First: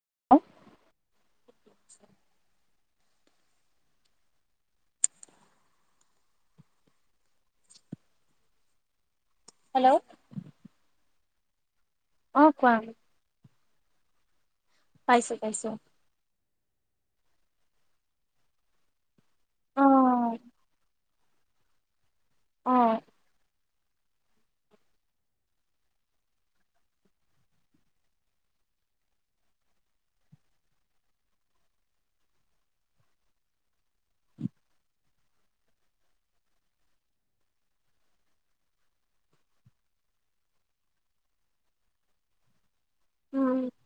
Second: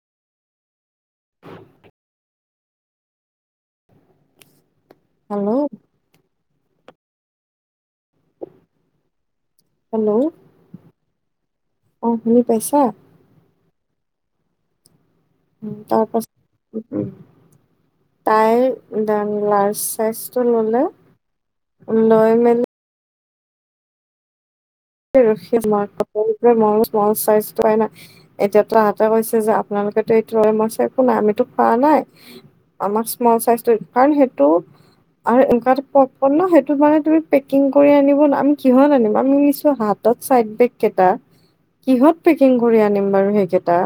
[inaudible] Hello hello অহ শুনি অ কোৱা পাইছা পাইছো পাইছো তাইৰ উ [unintelligible] লাৰ্জ অ চাইজটো ললে। লয় মেল [unintelligible] মই বোলো স্মল চাইজ টো পাই না এতিয়াটো তাহাতে কৈছে যে আপোনালোকেটো এইটো মই কৈছোঁ একো নাই আমিতো খোৱা নাই আমাক স্মল চাইজটো কাৰণ সেইটো আৰু এনেকুৱা যে পপকন ন সেইটো মানে তুমি পেকিং কৰি আনিব আমি কিহত আনিব বাও আমি হাতত চাইড বেগ কেইটা কিহত পেকিং কৰি আনিম বাৰু উম সেইকেইটা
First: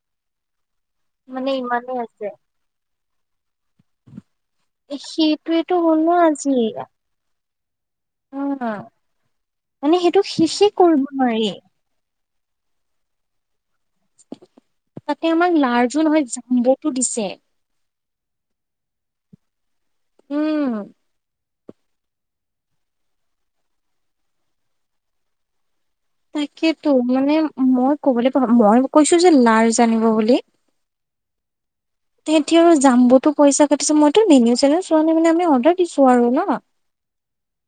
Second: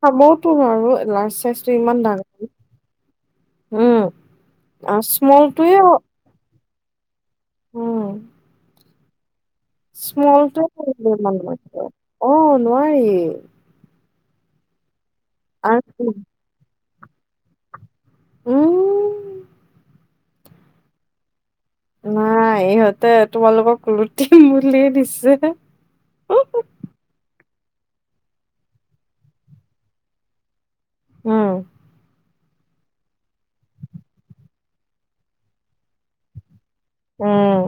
খাবওতো নোৱাৰো। লাৰ্ছ চাইজটো ইমান ডাঙৰ। উম স্মলটোৱে সেইটোৱেইটো হ'ল নহ আজি। উম অ মানে সেইটো শেষে কৰিব নোৱাৰি। অহ নোৱাৰি। তাতে আমাৰ লাৰ্জো আৰু নহয় জাম্ব। ইতু দিছে। উম। উম। নাই ইহঁতে তোমালোকক লুটিম বুলিয়ে দিছে। তাকেটো মানে মই কবলৈ [unintelligible] মই কৈছোঁ যে লাৰ্জ আনিব বুলি। উম। তেহতি আৰু জাম্বতো পইচা কাটিছে মইতো মেনু চেন চোৱা নাই মানে আমি অৰ্ডাৰ দিছোঁ আৰু নহ। উম।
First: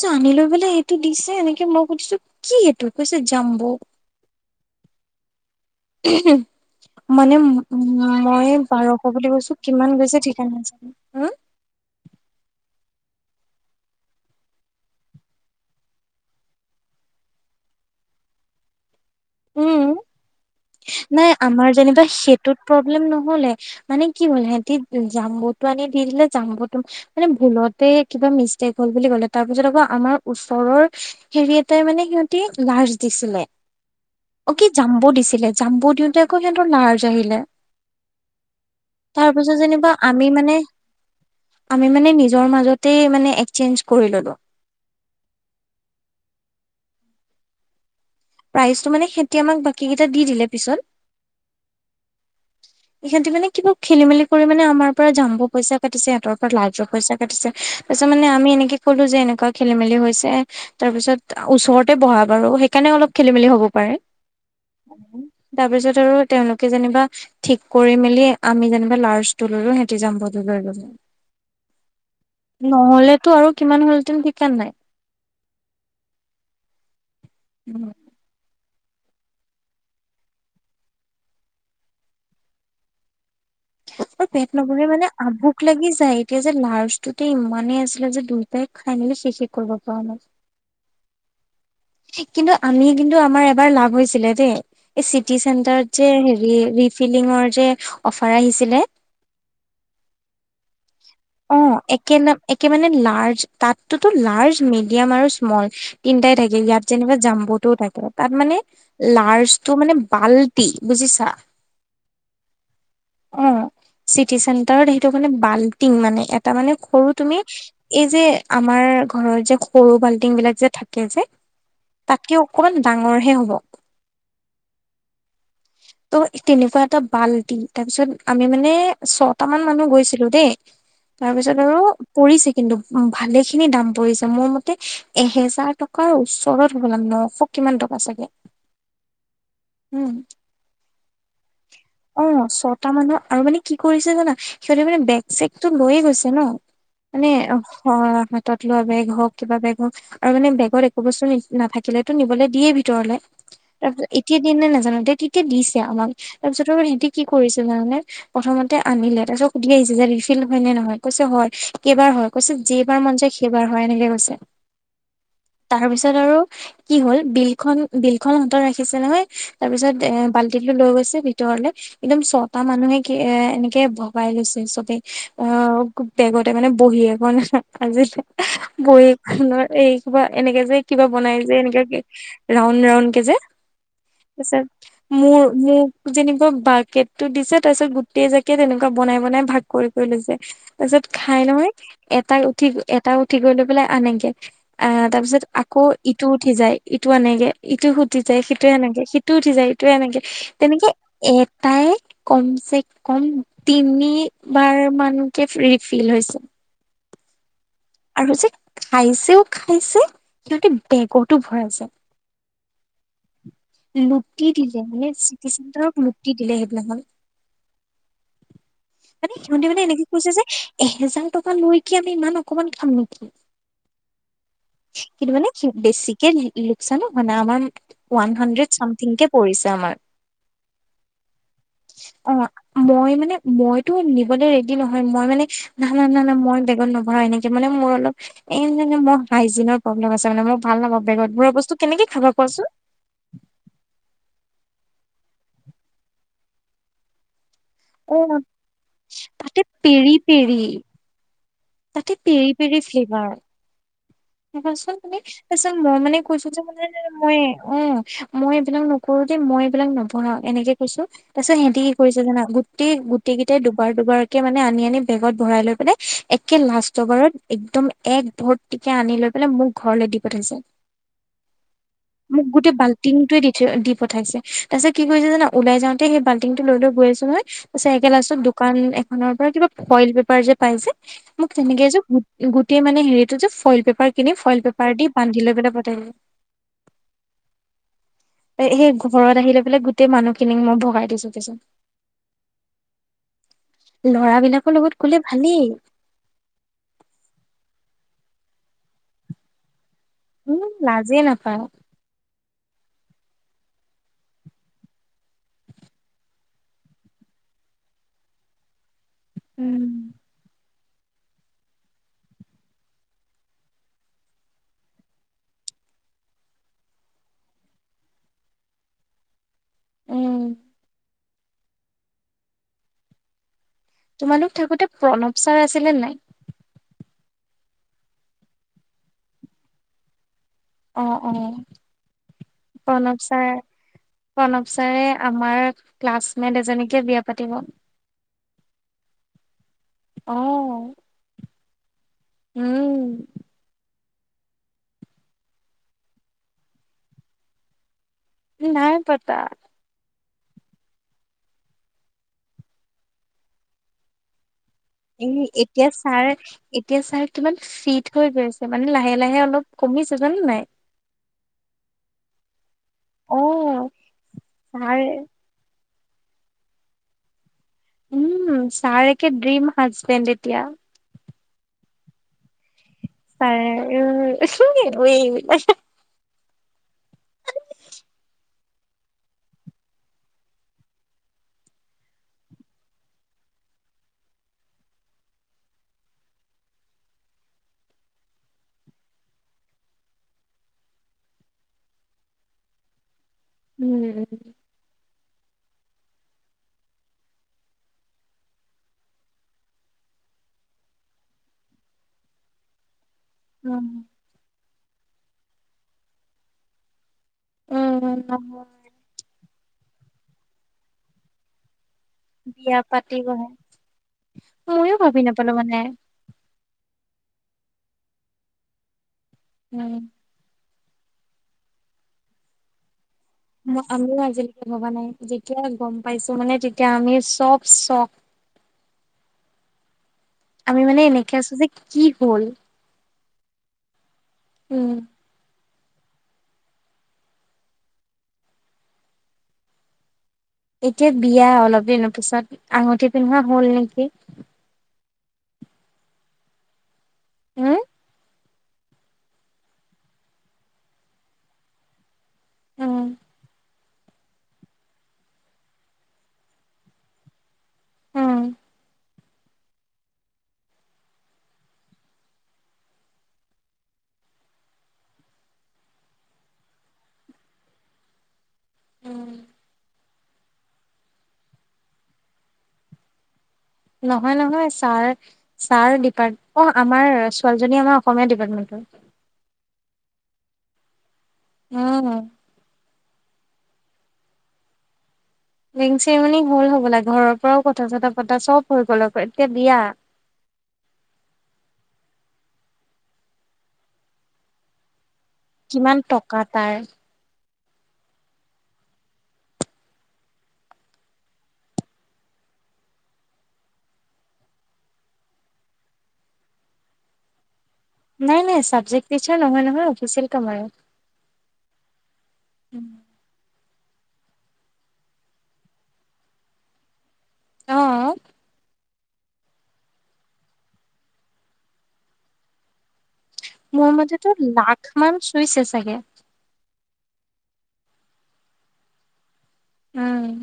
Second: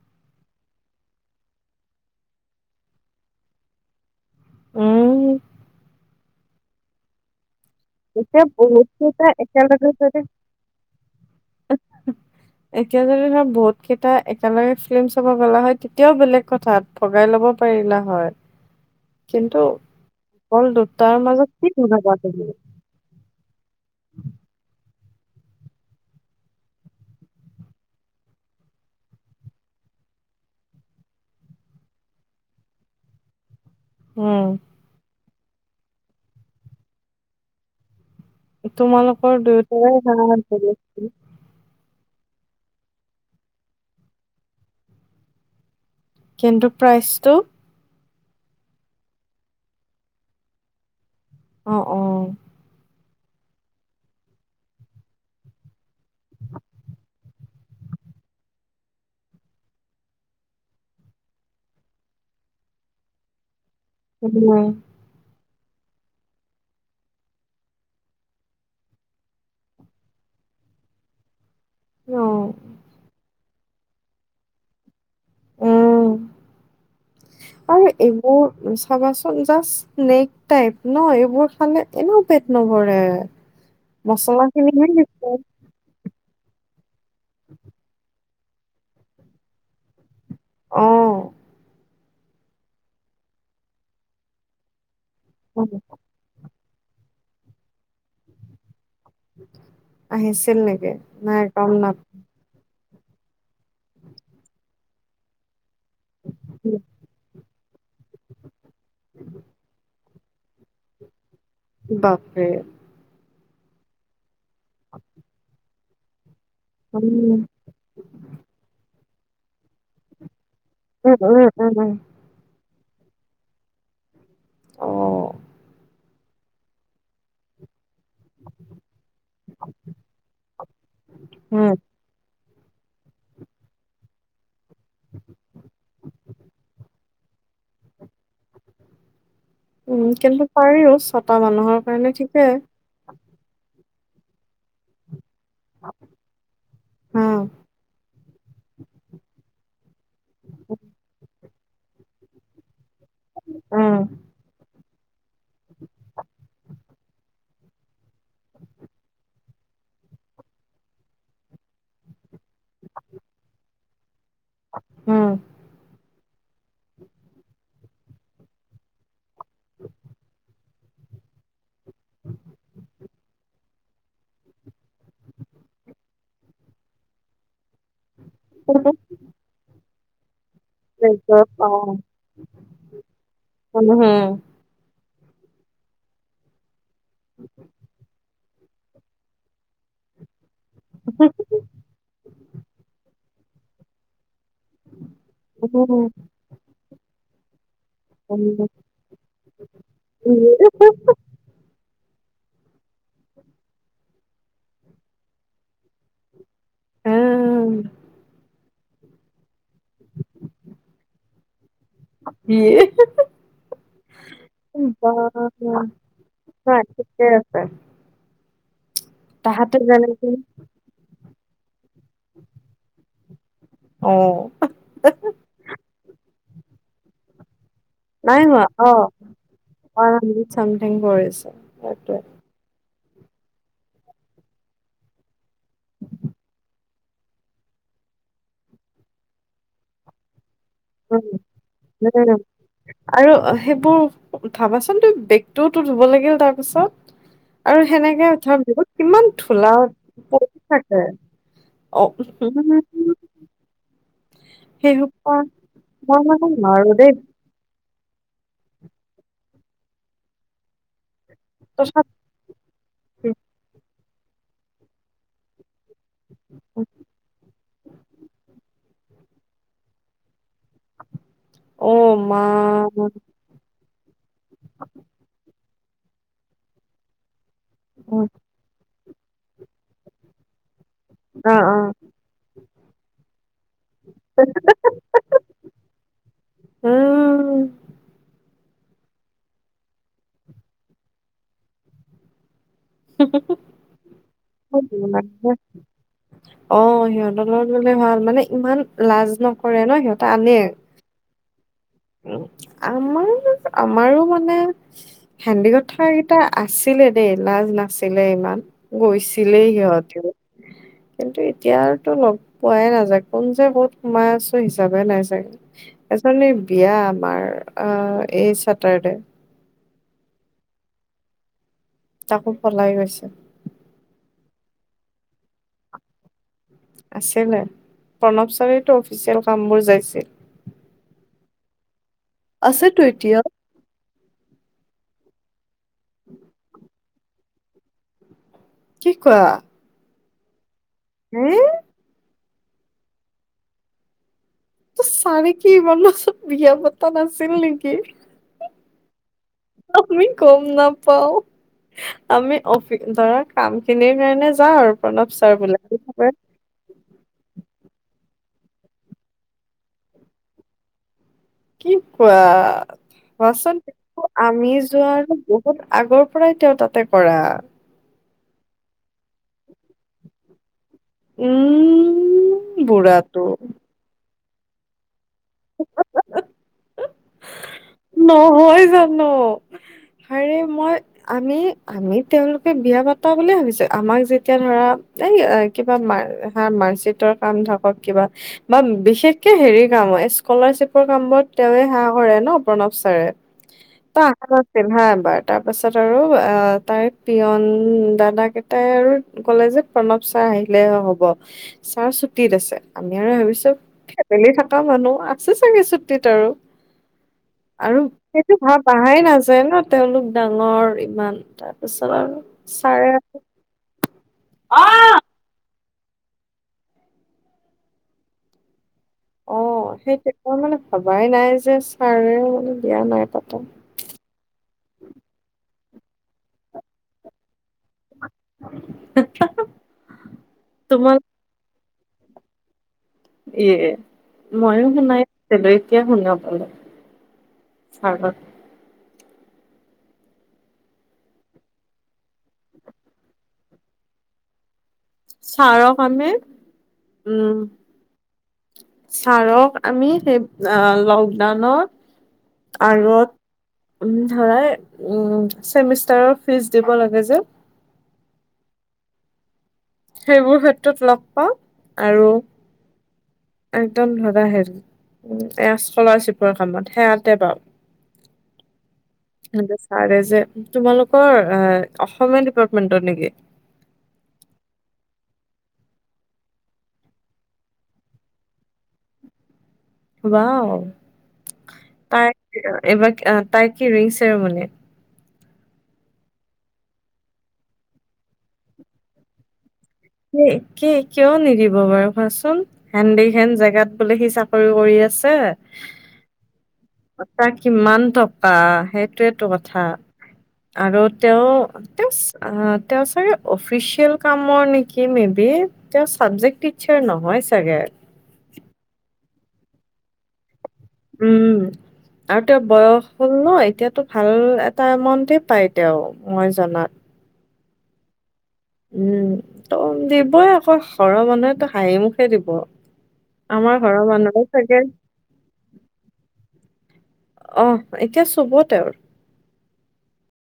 চ' আনি লৈ পেলাই সেইটো দিছে এনেকে মই সুধিছোঁ কি এইটো কৈছে জাম্ব। উম মানে। উম এতিয়া মই বহুত বাৰশ কেইটা বুলি কৈছোঁ একেলগে কিমান যদি গৈছে ঠিকে নাই উম। এতিয়া যদি ধৰ বহুত কেইটা একেলগে ফিল্ম চাব গলা হয় তেতিয়াও বেলেগ কথা ভগাই লব পাৰিলা হয়। কিন্তু। উম অকল দুটাৰ মাজত কি কথা পাতিম। লেম নহ'লে মানে কি হল সিহতি জাম্বটো আনি দি দিলে জাম্বটো মানে ভুলতে কিবা মিষ্টেক হল বুলি কলে তাৰপিছত আকৌ আমাৰ ওচৰৰ হেৰি এটাই মানে সিহতি লাৰ্জ দিছিলে। উম অ কি জাম্ব দিছিলে। জাম্ব দিওঁতে আকৌ সিহঁতৰ লাৰ্জ আহিলে। তাৰ তোমালোকৰ পিছত যেনিবা দুইটাৰে। আমি মানে [unintelligible] আমি মানে নিজৰ মাজতে মানে এক্সচেঞ্জ কৰি ল'লো। কিন্তু প্ৰাইচটো। প্ৰাইচটো মানে সিহঁতি বাকীকেইটা দি দিলে পিচত। অ অ অ। ইহঁতি মানে কিবা খেলি-মেলি কৰি মানে আমাৰ পৰা জাম্ব পইচা। পাতিছে সিহঁতৰ পৰা লাৰ্জৰ পইচা। তাৰ পিছত মানে আমি এনেকে ক'লো যে এনেকুৱা খেলি-মেলি হৈছে তাৰ পিছত ওচৰতে বহা বাৰু সেইকাৰণে অলপ খেলি-মেলি হব। পাৰে। উম, [unintelligible] তাৰপিছত আৰু তেওঁলোকে যেনিবা। ঠিক কৰি মেলি আমি যেনিবা লাৰ্জতো ল'লো সিহঁতি জাম্বটো লৈ ল'লে। অ', [inaudible] নহলেটো আৰু। কিমান হ'ল হেতেন ঠিক-কাণ নাই। উম। আৰু এইবোৰ। চাবাচোন জাষ্ট স্নকেচ টাইপ নহ এইবোৰ খালে এনেও পেট নভৰে। অ মচলা পেট নভৰে খিনিহে মানে দিছে অ'। ভুক লাগি যায় তিয়া যে লাৰৰ্জ ইতু ইমানেই আছিলে যে দুই খাইমেলি শেষে কৰিব পৰা নাই কিন্তু আমি কিন্তু আমাৰ এবাৰ লাভ হৈছিলে দেই এই চিটি অ', চেণ্টাৰত যে হেৰি ৰিফিলিঙৰ যে অফাৰ আহিছিলে আহিছিল নেকি নাই অ কম ন একে নাম একে লাজ তাতো লাজ মিদিয়াম আৰু ইচমল ইয়াত যেনিব যাম ব টো থাকে তাত মানে লাৰ্চটো মানে পাল্টি বুজিছা বাকে অ চিটি চেণ্টাৰত সেইটো মানে বাল্টিং মানে তাৰমানে উম, সৰু তুমি এই যে আমাৰ ঘৰৰ যে সৰু বাল্টিং বিলাক যে থাকে উম, যে উম, উম, উম, তাতকে অকমান ডাঙৰহে হ'ব আহ ত' তেনেকুৱা এটা বাল্টি তাৰপিছত আমি মানে ছট মান মানুহ গৈছিলো দেই তাৰপিছত উম, আৰু পৰি কিন্তু উ ভালে খিনি দাম পৰিছে মোৰ মতে এহেজাৰ টকাৰ উচ হব লাম নশ কিমান টকা চাগে উম কিন্তু পাৰিওব ক মানুহৰ কাৰণে অ ঠিকে। ছটা মানৰ আৰু মানে কি কৰিছে জানা সিহঁতি মানে চেকতো লৈয়ে গৈছে ন মানে উম, তত লোৱা বেগ হওক কিবা বেগ হওক আৰু মান বেগত একো বস্তু নেকি নাথাকিলেতো নিবলৈ দিয়েই ভিতৰলে উম, তাৰপিত এতিয়া দিন নে নাজানো দে দিছে আমাক তাৰপিছত। স কি কৰিছিল তাৰানে প্ৰথমতে আনিলে তাৰ পিছত সুধি আহিছে যে ৰিফিল হয় নে নহয় কৈছে হয় কেইবাৰ হয় কৈছে য বাৰ মন যায় সেইবাৰ হয় এনেকে কৈছে। উম তাত আৰু কি হ'ল বিল খন বিল খন হাতত ৰাখিছে নহয় তাৰ পিছত এ বাল লৈ গৈছে ভিত ভিতৰত লে একদম ছটা মানুহে কি এ এনেকে ভগাই লৈছে চবে, অ' বেগতে মানে বহী এখন আছিলে বহীখনৰ এই কিবা এনেকে যে কিবা বনাই যে, এনেক অ', ৰাউণ্ড ৰাউণ্ড কে যে উম, তাৰ পিছত মোৰ মো মোক যেনেকোৱা বাহকেট তো দিছে, তাৰপিছত গোটেই জাগ কেত তেনেকুৱা বনাই, বনাই ভাগ কৰি কৰি লৈছে। তাৰপিছত খাই নহয়, এটা উঠি এটা উঠি গৈ লৈ পেলাই আনেগে। আহ তাৰ পিছত আকৌ উম, ইটো উঠি যায় ইটো আনেগে, ইটো উঠি যায় উম। সিটোয়ে আনেগে, সিটো উঠি যায় ইটোয়ে আনেগে। [unintelligible] এটাই- কমছে ক'ম তিনি বাৰ মানকে ৰিফিল হৈছে। উম। আৰু যে খাইছেও। খাইছে সিহঁতে বেগতো ভৰাইছে, ইয়ে লুটি দিলে বা মানে চিটি নাই চেণ্টাৰক লুটি দিলে সেইদিনাখন। ঠিকে আছে মানে সিহঁতি তাহাঁতে মানে এনেকে যেনেকে কৈছে যে এহেজাৰ ট লৈকে আমি ইমান অকমান খাম নেকি? অ কিন্তু মানে কি বেছিকে লোকচানো। মানে আমাৰ ওৱান নাই হোৱা, হাণ্ড্ৰেড চামথিং অ' কে পৰিছে আমাৰ। ৱান হাণ্ড্ৰেড ছামথিং পৰিছে, সেইটোৱে। অ', মই মানে মইতো নিবলে ৰেডি নহয়, মই মানে না না না না মই বেগত নভৰাও। এনেক কে মানে মোৰ অলপ এই মানে মোৰ হাইজিনৰ প্ৰব্লেম আছে মানে মোৰ। উ-উম, আৰু সেইবোৰ ভাবাচোন তুমি বেগটোওতো ধুব লাগিল তাৰপিছত। আৰু সেনেকে অ', ধৰা, বহুত কিমান তাতে ধোলা পেৰি পৰি পেৰি থাকে। অ তাতে পেৰি, উম, পেৰি ফ্লেভাৰ। চোন সেই তুমি সোপা তাৰপিছত, মই মানে কৈছো যে না না মই অ'' মই এইবিলাক নকৰো দেই, মই এইবিলাক নবঢ়াও এনেকে কৈছো তাৰিছত সিহঁতি কি তথাপি কৰিছে জানা, গোটেই গোটেই কেইটাই দুবাৰ দুবাৰ কে মানে আনি আনি বেগত ভৰাই লৈ পিনে। একে লাষ্ট বাৰত একদম এক ভৰ্তি। কে আনি লৈ পেলাই মোক ঘৰলে দি পঠাইছে। অ মা মোক গোটেই অ বাল্টিটো দিছে। পঠাইছে তাৰ পিছত কি কৰিছে জানা ওলাই যাওঁতে সেই বাল্টি টো লৈ লৈ গৈ আছোঁ নহয়। চাইকেল আছো দোকান এক। নৰ পৰা কিবা ফইল পেপাৰ যে পাই যে। মোক অ তেনেকে এযোৰ গোটেই মানে হেৰিটো যে। ফইল পেপাৰ কিনি ফইল পেপাৰ দি বান্ধি লৈ পঠাই। এ সেই ঘৰত আহি লৈ পেলাই গোটেই মানুহখিনিক মই ভগাই দিছোঁ পিছত। স [unintelligible] ল'ৰাবিলাকৰ লগত গ'লে ভালেই অ সিহঁতৰ লগত গলে ভাল। মানে ইমান লাজ নকৰে নহ সিহঁত। উম লাজেই নাপায়। আমাৰ আমাৰো মানে সেন্দিকত থকা কেইটা আছিলে দেই লাজ নাছিলে ইমান। গৈছিলেই উম সিহঁতেও। কিন্তু এতিয়া তো লগ পোৱাই নাযায় কোন যে ক'ত সোমাই আছোঁ হিচাপে নাই চাগে এজনী। বিয়া আমাৰ এই চেটাৰডে। উম তাকো পলাই গৈছে। তোমালোক থাকোতে প্ৰণৱ ছাৰ আছিলে নাই। আছিলে প্ৰণৱ ছাৰতো অফিচিয়েল কামবোৰ যাইছিল। অ অ। আছেটো প্ৰণৱ এতিয়া। ছাৰ প্ৰণৱ ছাৰে আমাৰ। ক্লাছমেট এজনীকে বিয়া। পাতিব কি কোৱা। অ। হে। উম। চাৰে কি মানে বিয়া পতা নাচিল নেকি? নাই পাতা আমি গম নাপাওঁ আমি অফি ধৰা কাম খিনিৰ কাৰণে যাওঁ আৰু প্ৰণৱ এহ ছাৰ বোলে এতিয়া ছাৰ এতিয়া ছাৰ কিমান ফিট হৈ গৈছে মানে লাহে লাহে অলপ কমিছে জানা নাই কি কোৱা বচোন অ', আমি ছাৰ যোৱা বহুত অ আগৰ পৰাই তেওঁ তাতে কৰা উম ছাৰ একে ড্ৰিম হাজবেণ্ড এতিয়া উম বুঢ়াটো ছাৰে [unintelligible] [unintelligible] [unintelligible] হয় জানো হাৰে মই আমি আমি তেওঁলোকে বিয়া পাতা বুলিয়ে ভাবিছো আমাক যেতিয়া ধৰা এই কিবা ম হ মাৰ্কশ্বিটৰ কাম থাকক কিবা বা বিশেষকে হেৰি কাম স্কলাৰশ্বিপৰ কামবোৰত তেওঁৱে হা কৰে নস প্ৰণৱ ছাৰে উম [unintelligible] হা এবাৰ তাৰ পাছত আৰু অহ তাইৰ পিয়ন দাদা কেইটাই আৰু কলে যে প্ৰণৱ ছাৰ আহিলে হ'ব ছাৰ ছুটিত আছে আমি আৰু ভাবিছো উম। ফেমেলি থকা মানুহ আছো চাগে ছুটিত আৰু আৰু উম সেইটো ভাল নহয় আহাই নাছিল [unintelligible] ন তেওঁলোক ডাঙৰ ইমান তাত তাৰপিছত আৰু বিয়া ছাৰে পাতিবহে অ ময়ো ভাবি নাপালো মানে অহ উম। সেইটো মানে ভাবাই নাই যে ছাৰেও বিয়া নাই পাতা আমিও আজিলৈকে ভবা নাই যেতিয়া গম পাইছো মানে তেতিয়া আমি চব ছক আমি মানে তোমাক এনেকে আছো যে কি হ'ল এয়ে ময়ো উম। শুনাই নাছিলো এতিয়া শুনা পালে এতিয়া বিয়া অলপ দিনৰ পিছত আঙুঠি পিন্ধোৱা হ'ল নেকি ছাৰক আমি উম উম ছাৰক আমি সেই লকডাউনত উম আৰত ধৰা চেমিষ্টাৰৰ ফিজ দিব লাগে যে, উম! সেইবোৰ ক্ষেত্ৰত লগ পাওঁ আৰু একদম ধৰাশ এয়া স্কলাৰশ্বিপৰ কামত সেয়াতে পাওঁ, হ ব! তাৰে যে তোমালোকৰ অসমীয়া ডিপাৰ্টমেন্টৰ নেকি? নহয় নহয় ছাৰ ছাৰ ডিপাৰ্ট অ আমাৰ ছোৱালীজনী আমাৰ অসমীয়া ডিপাৰ্টমেন্টৰ ব উম তাই এবাৰ তাই কি ৰিং চেৰমনিয়, ৰিং চেৰিমনী হ'ল হ'বলাগ ঘৰৰ পৰাও কথা চথা পতা চব হৈ গ'ল আকৌ এতিয়া বিয়া। কিয় নিদিব বাৰু কোৱাচোন হেন দে হেন জেগাত বোলে সি চাকৰি কৰি আছে। কিমান টকা তাৰ কিমান টকা সেইটোয়টো কথা আৰু তেওঁ তে তেওঁ চাগে অফিচিয়েল কামৰ নি কি মে বি তেওঁ চাবজেক্ট টিচাৰ নহয় চাগে। নাই নাই চাবজেক্ট টিচাৰ নহয় নহয় অফিচিয়েল কামাৰ, উম আৰু তেওঁ বয়স হ'ল ন এতিয়া, ভাল এটামণ্টে পাই তেওঁ মই জনাত, অ উম ত দিবই আকৌ ঘৰৰ মানুহে হাঁহি মুুখে দিব। আমাৰ মোৰ ঘৰৰ মতেতো মানুহো চাগে লাখ মান চুইছে চাগে, আহ এতিয়া চব তেওঁৰ উম!